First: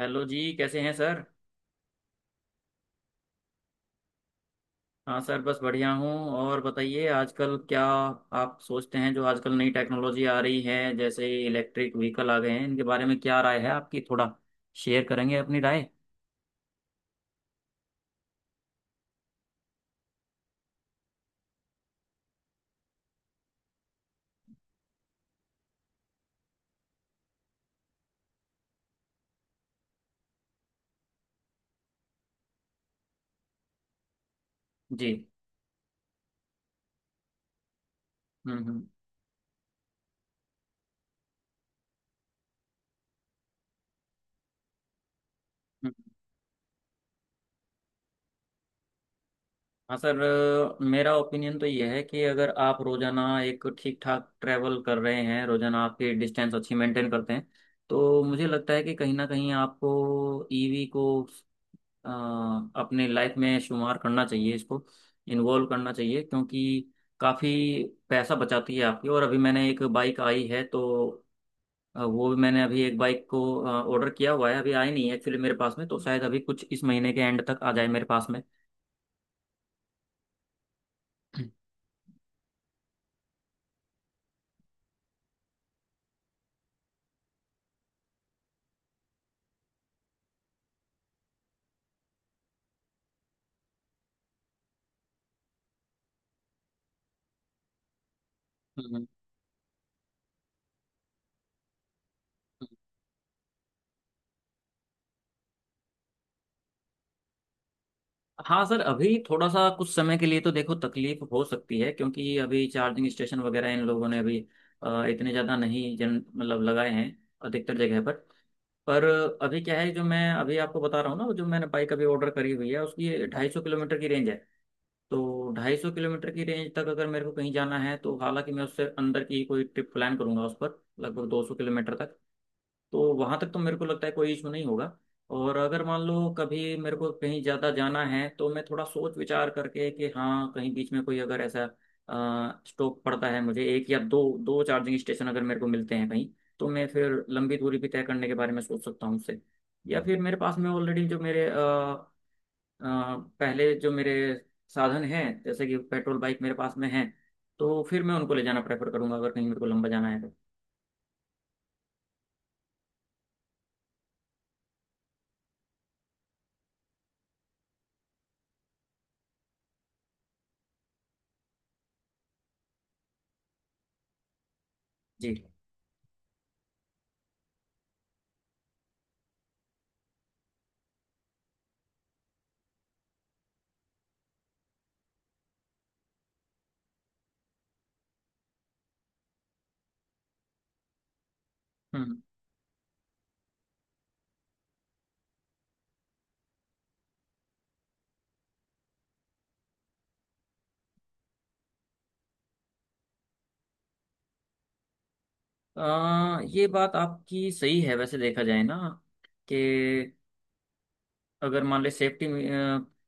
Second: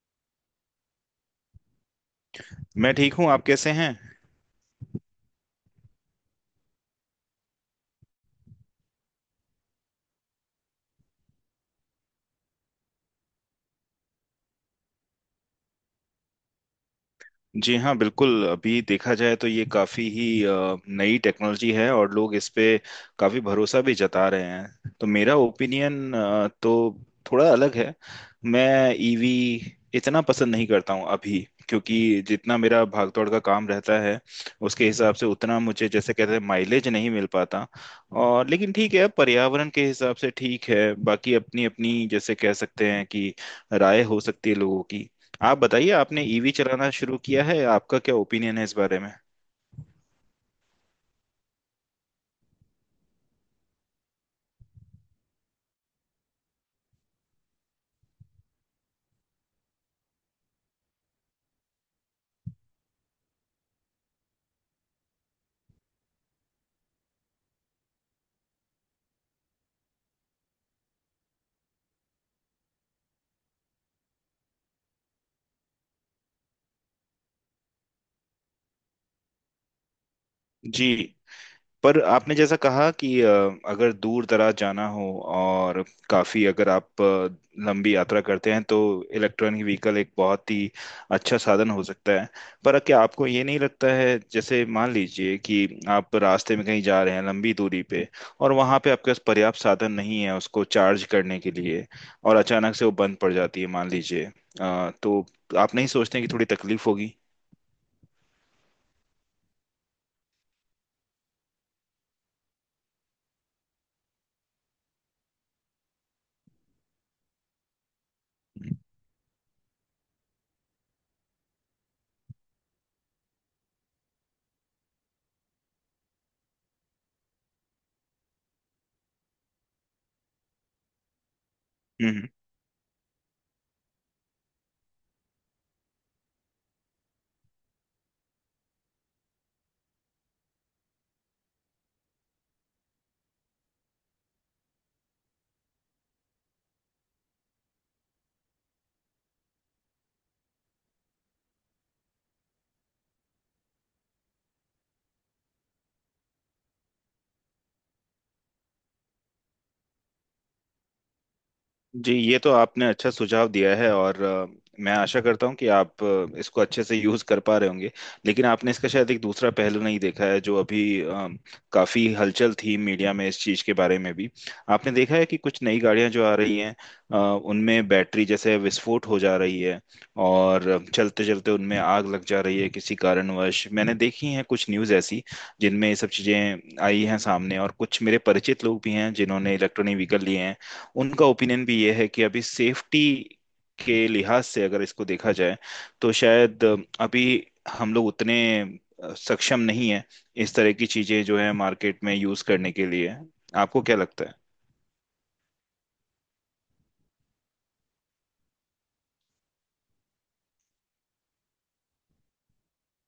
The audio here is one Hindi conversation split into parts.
हेलो जी, कैसे हैं सर। मैं ठीक हूँ। आप कैसे हैं? हाँ सर, बस बढ़िया हूँ। और बताइए आजकल क्या आप सोचते हैं जो आजकल नई टेक्नोलॉजी आ रही है, जैसे इलेक्ट्रिक व्हीकल आ गए हैं, इनके बारे में क्या राय है आपकी? थोड़ा शेयर करेंगे अपनी राय। जी हाँ, बिल्कुल। अभी देखा जाए तो ये काफ़ी ही नई टेक्नोलॉजी है और लोग इस पे काफ़ी भरोसा भी जता रहे हैं। तो मेरा ओपिनियन तो थोड़ा अलग है। मैं ईवी इतना पसंद नहीं करता हूँ अभी, क्योंकि जितना मेरा भागदौड़ का काम रहता है, उसके जी। हिसाब से उतना मुझे, जैसे कहते हैं, माइलेज नहीं मिल पाता। और हम्म, लेकिन हम्म, ठीक है, पर्यावरण के हिसाब से ठीक है। बाकी अपनी अपनी, जैसे कह सकते हैं कि, राय हो सकती है लोगों की। आप बताइए, हम्म। आपने ईवी चलाना शुरू किया है, आपका क्या ओपिनियन है इस बारे में? हाँ सर, मेरा ओपिनियन तो ये है कि अगर आप रोज़ाना एक ठीक ठाक ट्रैवल कर रहे हैं, रोज़ाना आपकी डिस्टेंस अच्छी मेंटेन करते हैं, तो मुझे लगता है कि कहीं ना कहीं आपको ईवी को अ, अपने लाइफ में शुमार करना चाहिए, इसको इन्वॉल्व करना चाहिए, क्योंकि काफ़ी पैसा बचाती है आपकी। और अभी मैंने एक बाइक आई है, तो वो भी मैंने अभी एक बाइक को ऑर्डर किया हुआ है, अभी आई नहीं है एक्चुअली मेरे पास में, तो शायद अभी कुछ इस महीने के एंड तक आ जाए मेरे पास में। जी, हम्म, पर आपने जैसा कहा कि अगर दूर दराज जाना हो और काफ़ी, अगर आप लंबी यात्रा करते हैं, तो इलेक्ट्रॉनिक व्हीकल एक बहुत ही अच्छा साधन हो सकता है। पर क्या आपको ये नहीं लगता है, जैसे मान लीजिए कि आप रास्ते में कहीं जा रहे हैं लंबी दूरी पे, और वहाँ पे हम्म। आपके पास पर्याप्त साधन नहीं है उसको चार्ज करने के लिए, और अचानक से वो बंद पड़ जाती है मान लीजिए, तो आप नहीं सोचते कि थोड़ी तकलीफ होगी? हाँ सर, अभी थोड़ा सा कुछ समय के लिए तो देखो तकलीफ हो सकती है, क्योंकि अभी चार्जिंग स्टेशन वगैरह इन लोगों ने अभी इतने ज़्यादा नहीं जन मतलब लगाए हैं अधिकतर जगह पर। हम्म। पर अभी क्या है जो मैं अभी आपको बता रहा हूँ ना, वो जो मैंने बाइक अभी ऑर्डर करी हुई है, उसकी 250 किलोमीटर की रेंज है। तो 250 किलोमीटर की रेंज तक अगर मेरे को कहीं जाना है, तो हालांकि मैं उससे अंदर की कोई ट्रिप प्लान करूंगा उस पर, लगभग 200 किलोमीटर तक। हम्म। तो वहां तक तो मेरे को लगता है कोई इशू नहीं होगा। और अगर मान लो कभी मेरे को कहीं ज्यादा जाना है, तो मैं थोड़ा सोच विचार करके कि हाँ, कहीं बीच में कोई अगर ऐसा स्टॉप पड़ता है, मुझे एक या दो दो चार्जिंग स्टेशन अगर मेरे को मिलते हैं कहीं, तो मैं फिर लंबी दूरी भी तय करने के बारे में सोच सकता हूँ उससे। या फिर मेरे पास में ऑलरेडी जो मेरे अ, पहले जो मेरे साधन हैं, जैसे कि पेट्रोल बाइक मेरे पास में है, तो फिर मैं उनको ले जाना प्रेफर करूंगा अगर कहीं मेरे को लंबा जाना है तो। जी, ये तो आपने अच्छा सुझाव दिया है। और मैं आशा करता हूँ कि आप इसको अच्छे से यूज कर पा रहे होंगे। लेकिन आपने इसका शायद एक दूसरा पहलू नहीं देखा है। जो अभी काफी हलचल थी मीडिया में इस चीज के बारे में भी, आपने देखा है जी। कि कुछ नई गाड़ियां जो आ रही हैं, अ, उनमें बैटरी जैसे विस्फोट हो जा रही है और चलते चलते उनमें आग लग जा रही है किसी कारणवश। मैंने देखी हैं कुछ न्यूज़ ऐसी जिनमें ये सब चीजें आई हैं सामने, और कुछ मेरे परिचित लोग भी हैं जिन्होंने इलेक्ट्रॉनिक व्हीकल लिए हैं। उनका ओपिनियन भी ये है हम्म। कि अभी सेफ्टी के लिहाज से अगर इसको देखा जाए, तो शायद अभी हम लोग उतने सक्षम नहीं है इस तरह की चीजें जो है मार्केट में यूज करने के लिए। आपको क्या लगता ये बात आपकी सही है, वैसे देखा जाए ना, कि अगर मान ले सेफ्टी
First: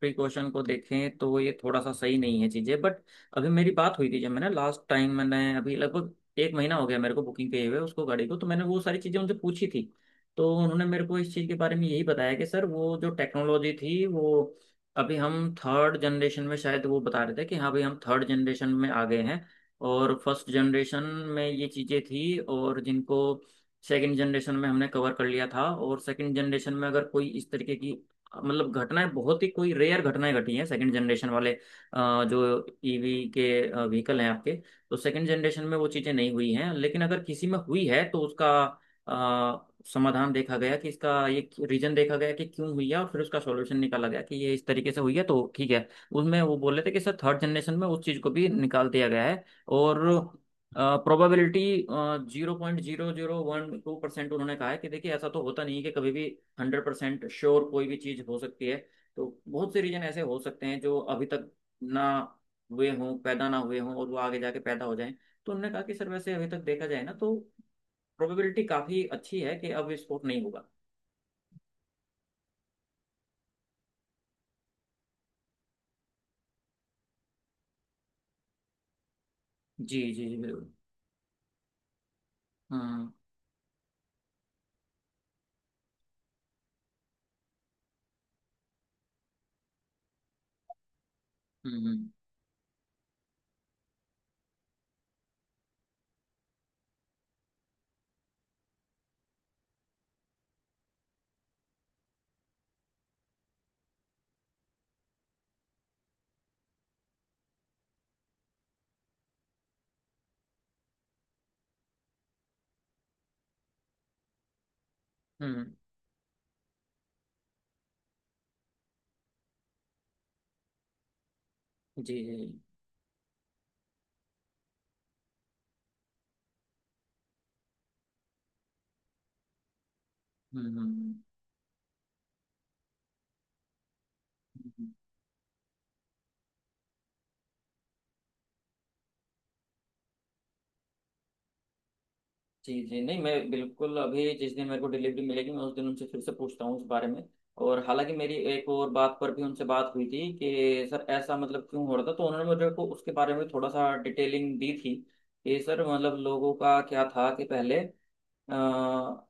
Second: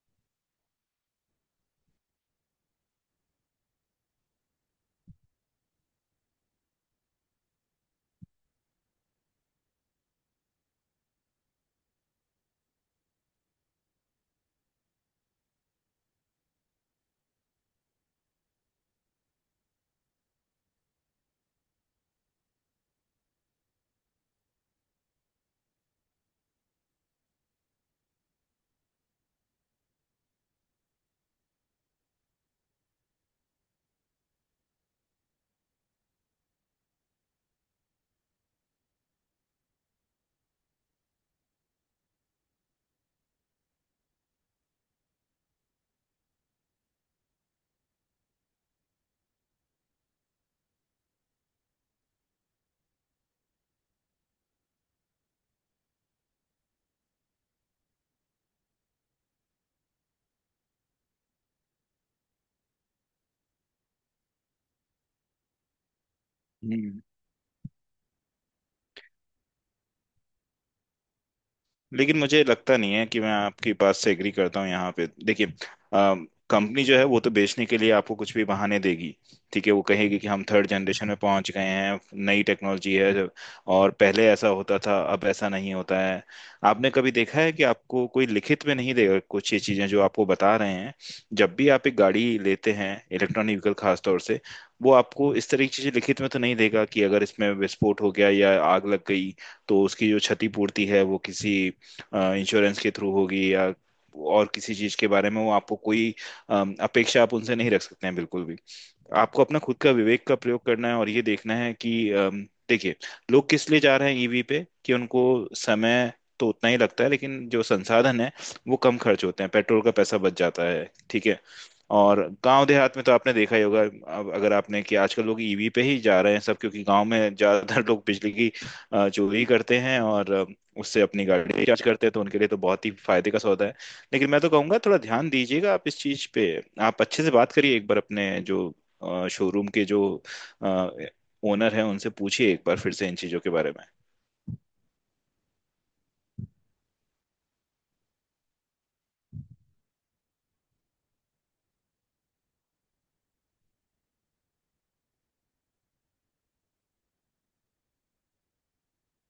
प्रिकॉशन को देखें तो ये थोड़ा सा सही नहीं है चीज़ें, बट अभी मेरी बात हुई थी जब मैंने लास्ट टाइम, मैंने अभी लगभग एक महीना हो गया मेरे को बुकिंग किए हुए उसको गाड़ी को, तो मैंने वो सारी चीज़ें उनसे पूछी थी। तो उन्होंने मेरे को इस चीज़ के बारे में यही बताया कि सर वो जो टेक्नोलॉजी थी, वो अभी हम थर्ड जनरेशन में, शायद वो बता रहे थे कि हाँ भाई हम थर्ड जनरेशन में आ गए हैं, और फर्स्ट जनरेशन में ये चीज़ें थी, और जिनको सेकंड जनरेशन में हमने कवर कर लिया था। और सेकंड जनरेशन में अगर कोई इस तरीके की मतलब घटनाएं, बहुत ही कोई रेयर घटनाएं घटी हैं सेकंड जनरेशन वाले जो ईवी के व्हीकल हैं आपके। तो सेकंड जनरेशन में वो चीज़ें नहीं हुई हैं, लेकिन अगर किसी में हुई है तो उसका समाधान देखा गया कि इसका ये रीजन देखा गया कि क्यों हुई है, और फिर उसका सॉल्यूशन निकाला गया कि ये इस तरीके से हुई है तो ठीक है। उसमें वो बोल रहे थे कि सर थर्ड जनरेशन में उस चीज़ को भी निकाल दिया गया है, और प्रोबेबिलिटी 0.012%। उन्होंने कहा है कि देखिए ऐसा तो होता नहीं है कि कभी भी 100% श्योर कोई भी चीज़ हो सकती है। तो बहुत से रीजन ऐसे हो सकते हैं जो अभी तक ना हुए हों, पैदा ना हुए हों, और वो आगे जाके पैदा हो जाएं। तो उन्होंने कहा कि सर वैसे अभी तक है? देखा जाए ना तो प्रोबेबिलिटी काफ़ी अच्छी है कि अब विस्फोट नहीं होगा। लेकिन मुझे लगता नहीं है कि मैं आपकी बात से एग्री करता हूँ यहाँ पे। देखिए, कंपनी जो है वो तो बेचने के लिए आपको कुछ भी बहाने देगी। ठीक है, वो जी कहेगी कि जी जी, हम थर्ड बिल्कुल। जनरेशन में पहुंच गए हैं, नई टेक्नोलॉजी हम्म, है, और पहले ऐसा होता था, अब ऐसा नहीं होता है। आपने कभी देखा है कि आपको कोई लिखित में नहीं देगा कुछ ये चीजें जो आपको बता रहे हैं। जब भी आप एक हम्म, गाड़ी लेते हैं, इलेक्ट्रॉनिक व्हीकल खास तौर से, वो आपको इस तरह की चीजें लिखित में तो नहीं देगा कि अगर इसमें विस्फोट हो गया या आग लग गई तो उसकी जो क्षतिपूर्ति है वो किसी इंश्योरेंस के थ्रू होगी, या और किसी चीज के बारे में वो आपको कोई अपेक्षा आप उनसे नहीं रख सकते हैं बिल्कुल भी। आपको अपना खुद का विवेक का प्रयोग करना है, और ये देखना है कि देखिए, लोग किस लिए जा रहे हैं ईवी पे? कि उनको हम्म। समय तो उतना ही लगता है, लेकिन जो संसाधन है वो कम खर्च होते हैं, पेट्रोल का पैसा बच जाता है। ठीक है, और जी जी। गांव देहात में तो आपने देखा ही होगा, अब अगर आपने, कि आजकल लोग ईवी पे ही जा रहे हैं सब, क्योंकि गांव में ज्यादातर लोग बिजली की चोरी करते हैं और हम्म, हम्म, उससे अपनी गाड़ी रिचार्ज करते हैं। तो उनके लिए तो बहुत ही फायदे का सौदा है। लेकिन मैं तो कहूंगा, हम्म। थोड़ा ध्यान दीजिएगा आप इस चीज पे। आप अच्छे से बात करिए एक बार, अपने जो शोरूम के जो ओनर हैं उनसे पूछिए एक जी बार फिर जी, से इन नहीं चीजों मैं के बारे में। बिल्कुल, अभी जिस दिन मेरे को डिलीवरी मिलेगी, मैं उस दिन उनसे फिर से पूछता हूँ उस बारे में। और हालांकि मेरी एक और बात पर भी उनसे बात हुई थी कि सर ऐसा मतलब क्यों हो रहा था, तो उन्होंने मुझे को उसके बारे में थोड़ा सा डिटेलिंग दी थी कि सर मतलब लोगों का क्या था कि पहले अ,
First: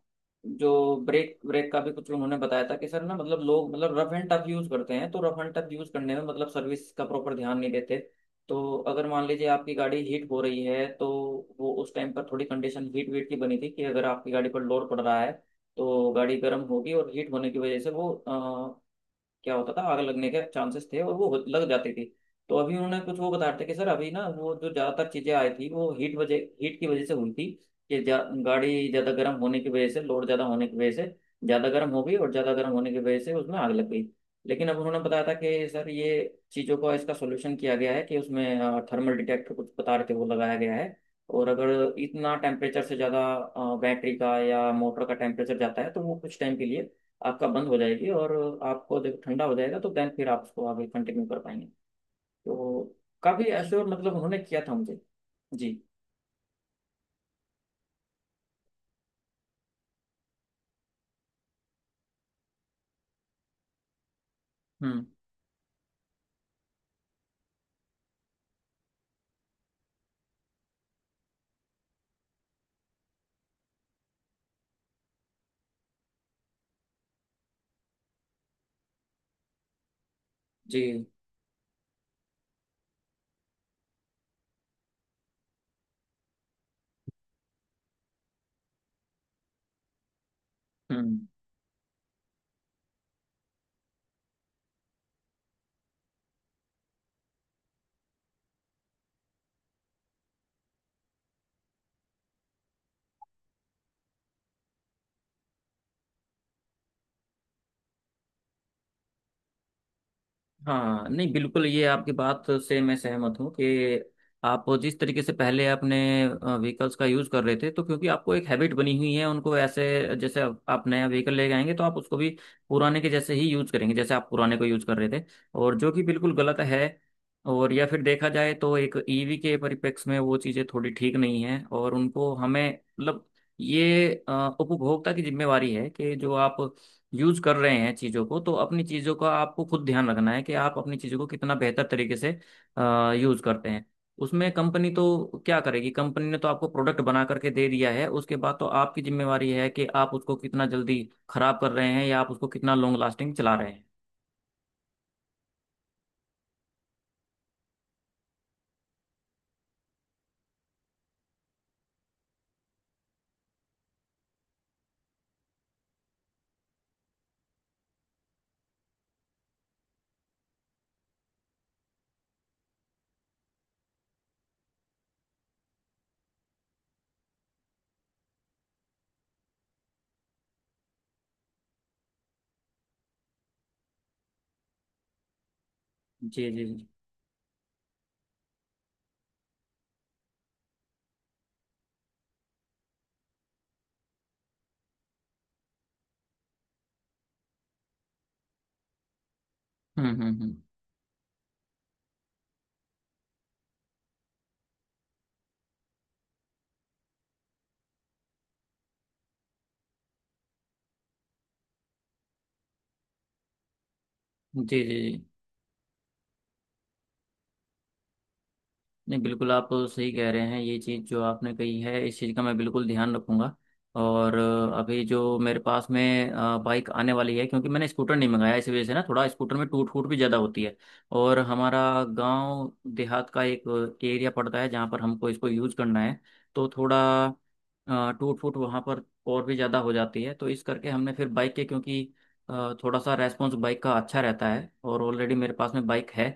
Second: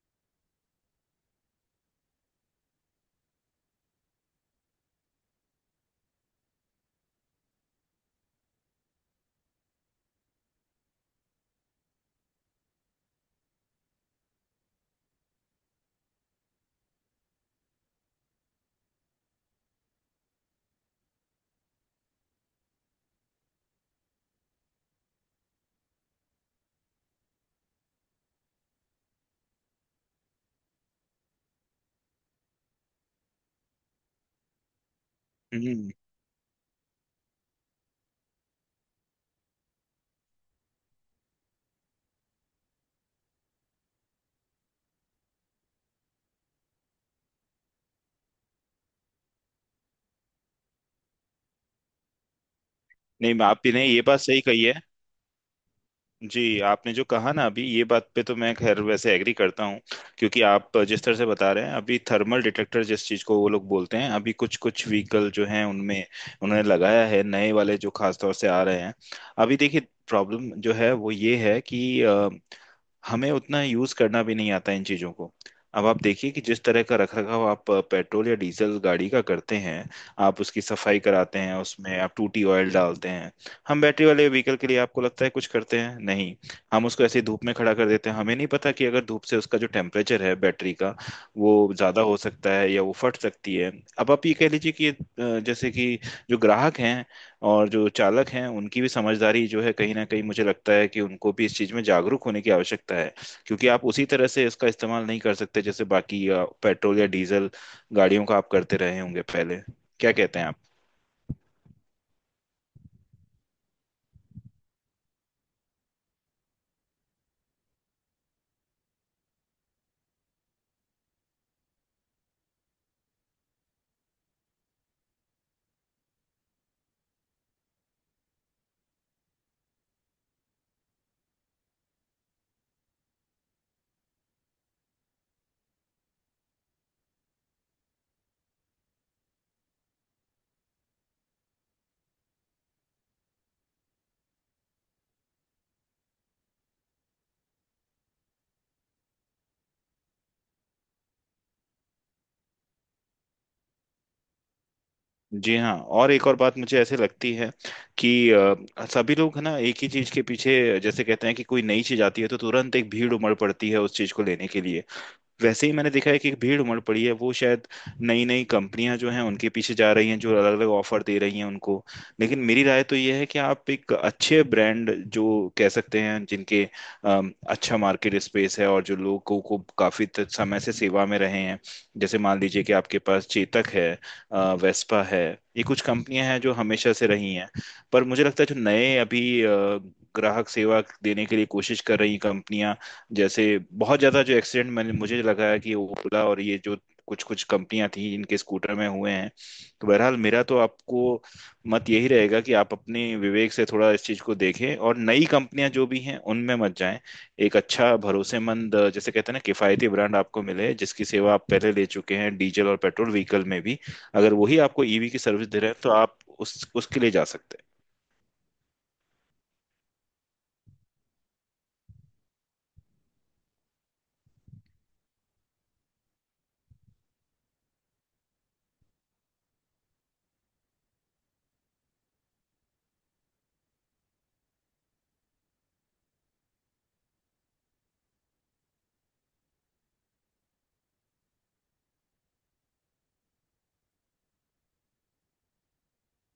जो ब्रेक ब्रेक का भी कुछ उन्होंने बताया था कि सर ना, मतलब लोग मतलब रफ एंड टफ यूज करते हैं, तो रफ एंड टफ यूज करने में मतलब सर्विस का प्रॉपर ध्यान नहीं देते। तो अगर मान लीजिए आपकी गाड़ी हीट हो रही है, तो वो उस टाइम पर थोड़ी कंडीशन हीट वीट की बनी थी कि अगर आपकी गाड़ी पर लोड पड़ रहा है तो गाड़ी गर्म होगी, और हीट होने की वजह से वो क्या होता था, आग लगने के चांसेस थे, और वो लग जाती थी। तो अभी उन्होंने कुछ वो बता रहे थे कि सर अभी ना वो जो ज्यादातर चीजें आई थी वो हीट की वजह से हुई थी। कि गाड़ी ज्यादा गर्म होने की वजह से, लोड ज्यादा होने की वजह से ज्यादा गर्म हो गई, और ज्यादा गर्म होने की वजह से उसमें आग लग गई। लेकिन अब उन्होंने बताया था कि सर हम्म, ये चीजों का इसका सोल्यूशन किया गया है कि उसमें थर्मल डिटेक्टर, कुछ बता रहे थे, वो लगाया गया है। और अगर इतना टेम्परेचर से ज्यादा बैटरी का या मोटर का टेम्परेचर जाता है, तो वो कुछ टाइम के लिए आपका बंद हो जाएगी, और आपको जब ठंडा हो जाएगा तो देन फिर आप उसको आगे कंटिन्यू कर पाएंगे। तो नहीं, काफ़ी आप भी एश्योर नहीं, ये मतलब बात उन्होंने सही किया कही था है। मुझे। जी। जी, आपने जो कहा ना अभी, ये बात पे तो मैं खैर वैसे एग्री करता हूँ। क्योंकि आप जिस तरह से बता रहे हैं, अभी थर्मल डिटेक्टर जिस चीज़ को वो लोग बोलते हैं, अभी कुछ कुछ हम्म। व्हीकल जो हैं उनमें उन्होंने लगाया है, नए वाले जो खास तौर से आ रहे हैं। अभी देखिए, प्रॉब्लम जो है वो ये है कि हमें उतना यूज करना भी नहीं आता इन चीजों को। अब आप देखिए कि जिस तरह का रखरखाव आप पेट्रोल या डीजल गाड़ी का करते हैं, आप उसकी जी। सफाई कराते हैं, उसमें आप टूटी ऑयल डालते हैं। हम बैटरी वाले व्हीकल के लिए आपको लगता है कुछ करते हैं? नहीं। हम उसको ऐसे ही धूप में खड़ा कर देते हैं। हमें नहीं पता कि अगर धूप से उसका जो टेम्परेचर है बैटरी का, हम्म। वो ज्यादा हो सकता है या वो फट सकती है। अब आप ये कह लीजिए कि ये, जैसे कि जो ग्राहक हैं और जो चालक हैं, उनकी भी समझदारी जो है, कहीं ना कहीं मुझे लगता है कि उनको भी इस चीज़ में जागरूक होने की आवश्यकता है। क्योंकि आप उसी तरह से इसका इस्तेमाल नहीं कर सकते जैसे बाकी पेट्रोल या डीजल गाड़ियों का आप करते रहे होंगे पहले। क्या कहते हैं आप? हाँ, नहीं बिल्कुल, ये आपकी बात से मैं सहमत हूँ कि आप जिस तरीके से पहले अपने व्हीकल्स का यूज़ कर रहे थे, तो क्योंकि आपको एक हैबिट बनी हुई है उनको ऐसे, जैसे आप नया व्हीकल लेके आएंगे तो आप उसको भी पुराने के जैसे ही यूज़ करेंगे जैसे आप पुराने को यूज़ कर रहे थे, और जो कि बिल्कुल गलत है। और या फिर देखा जाए तो एक ईवी के परिप्रेक्ष्य में वो चीज़ें थोड़ी ठीक नहीं हैं, और उनको हमें मतलब ये उपभोक्ता की जिम्मेवारी है कि जो आप यूज कर रहे हैं चीज़ों को, तो अपनी चीज़ों का आपको खुद ध्यान रखना है कि आप अपनी चीज़ों को कितना बेहतर तरीके से यूज करते हैं। उसमें कंपनी तो क्या करेगी, कंपनी ने तो आपको प्रोडक्ट बना करके दे दिया है, उसके बाद तो आपकी जिम्मेवारी है कि आप उसको कितना जल्दी खराब कर रहे हैं, या आप उसको कितना लॉन्ग लास्टिंग चला रहे हैं। जी हाँ, और एक और बात मुझे ऐसे लगती है कि सभी लोग है ना एक ही चीज़ के पीछे, जैसे कहते हैं कि कोई नई चीज़ आती है तो तुरंत एक भीड़ उमड़ पड़ती है उस चीज़ को लेने के लिए। वैसे ही मैंने देखा है कि भीड़ उमड़ पड़ी है, वो शायद नई नई कंपनियां जो हैं उनके पीछे जा रही हैं, जो अलग अलग ऑफर दे रही हैं उनको। लेकिन मेरी राय तो ये है कि आप एक अच्छे ब्रांड, जो कह सकते हैं जिनके अच्छा मार्केट स्पेस है और जो लोगों को काफी समय से सेवा में रहे हैं, जैसे मान लीजिए कि आपके पास चेतक है, वेस्पा है, ये कुछ कंपनियां हैं जी जो जी जी। हमेशा से रही हैं। पर मुझे लगता है जो नए अभी ग्राहक सेवा देने के लिए कोशिश कर रही कंपनियां, जैसे बहुत ज्यादा जो एक्सीडेंट, मैंने, मुझे लगा है कि ओला और ये जो कुछ कुछ कंपनियां थी, इनके स्कूटर में हुए हैं। तो हम्म, बहरहाल, हम्म, मेरा हम्म। तो आपको मत यही रहेगा कि आप अपने विवेक से थोड़ा इस चीज को देखें, और नई कंपनियां जो भी हैं उनमें मत जाएं। एक अच्छा भरोसेमंद, जैसे कहते हैं ना, किफायती ब्रांड आपको मिले जिसकी सेवा आप पहले ले चुके हैं डीजल और पेट्रोल व्हीकल में भी, अगर वही जी जी आपको ईवी की जी, सर्विस दे रहे हैं तो आप उस उसके लिए जा सकते नहीं बिल्कुल आप सही कह रहे हैं, ये चीज़ जो आपने कही है इस चीज़ का मैं बिल्कुल ध्यान रखूंगा। और अभी जो मेरे पास में बाइक आने वाली है, क्योंकि मैंने स्कूटर नहीं मंगाया इस वजह से ना, थोड़ा स्कूटर में टूट फूट भी ज़्यादा होती है, और हमारा गांव देहात का एक एरिया पड़ता है जहाँ पर हमको इसको यूज करना है, तो थोड़ा टूट फूट वहाँ पर और भी ज़्यादा हो जाती है, तो इस करके हमने फिर बाइक के, क्योंकि थोड़ा सा रेस्पॉन्स बाइक का अच्छा रहता है, और ऑलरेडी मेरे पास में बाइक है,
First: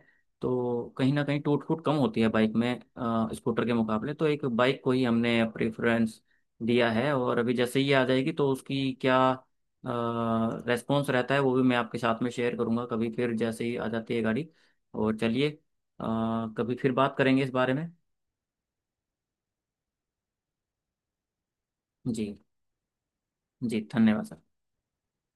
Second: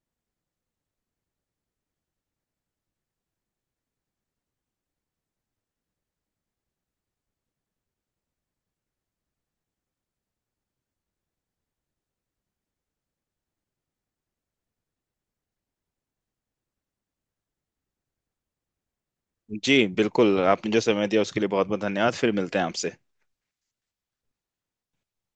तो कहीं ना कहीं टूट फूट कम होती है बाइक में स्कूटर के मुकाबले, तो एक बाइक को ही हमने प्रेफरेंस दिया है। और अभी जैसे ही आ जाएगी तो उसकी क्या रेस्पॉन्स रहता है वो भी मैं आपके साथ में शेयर करूंगा कभी फिर, जैसे ही आ जाती है गाड़ी। और चलिए कभी फिर बात करेंगे इस बारे में। हैं। जी, बिल्कुल। आपने जो समय दिया उसके लिए बहुत बहुत धन्यवाद। जी फिर मिलते हैं आपसे। जी, धन्यवाद सर।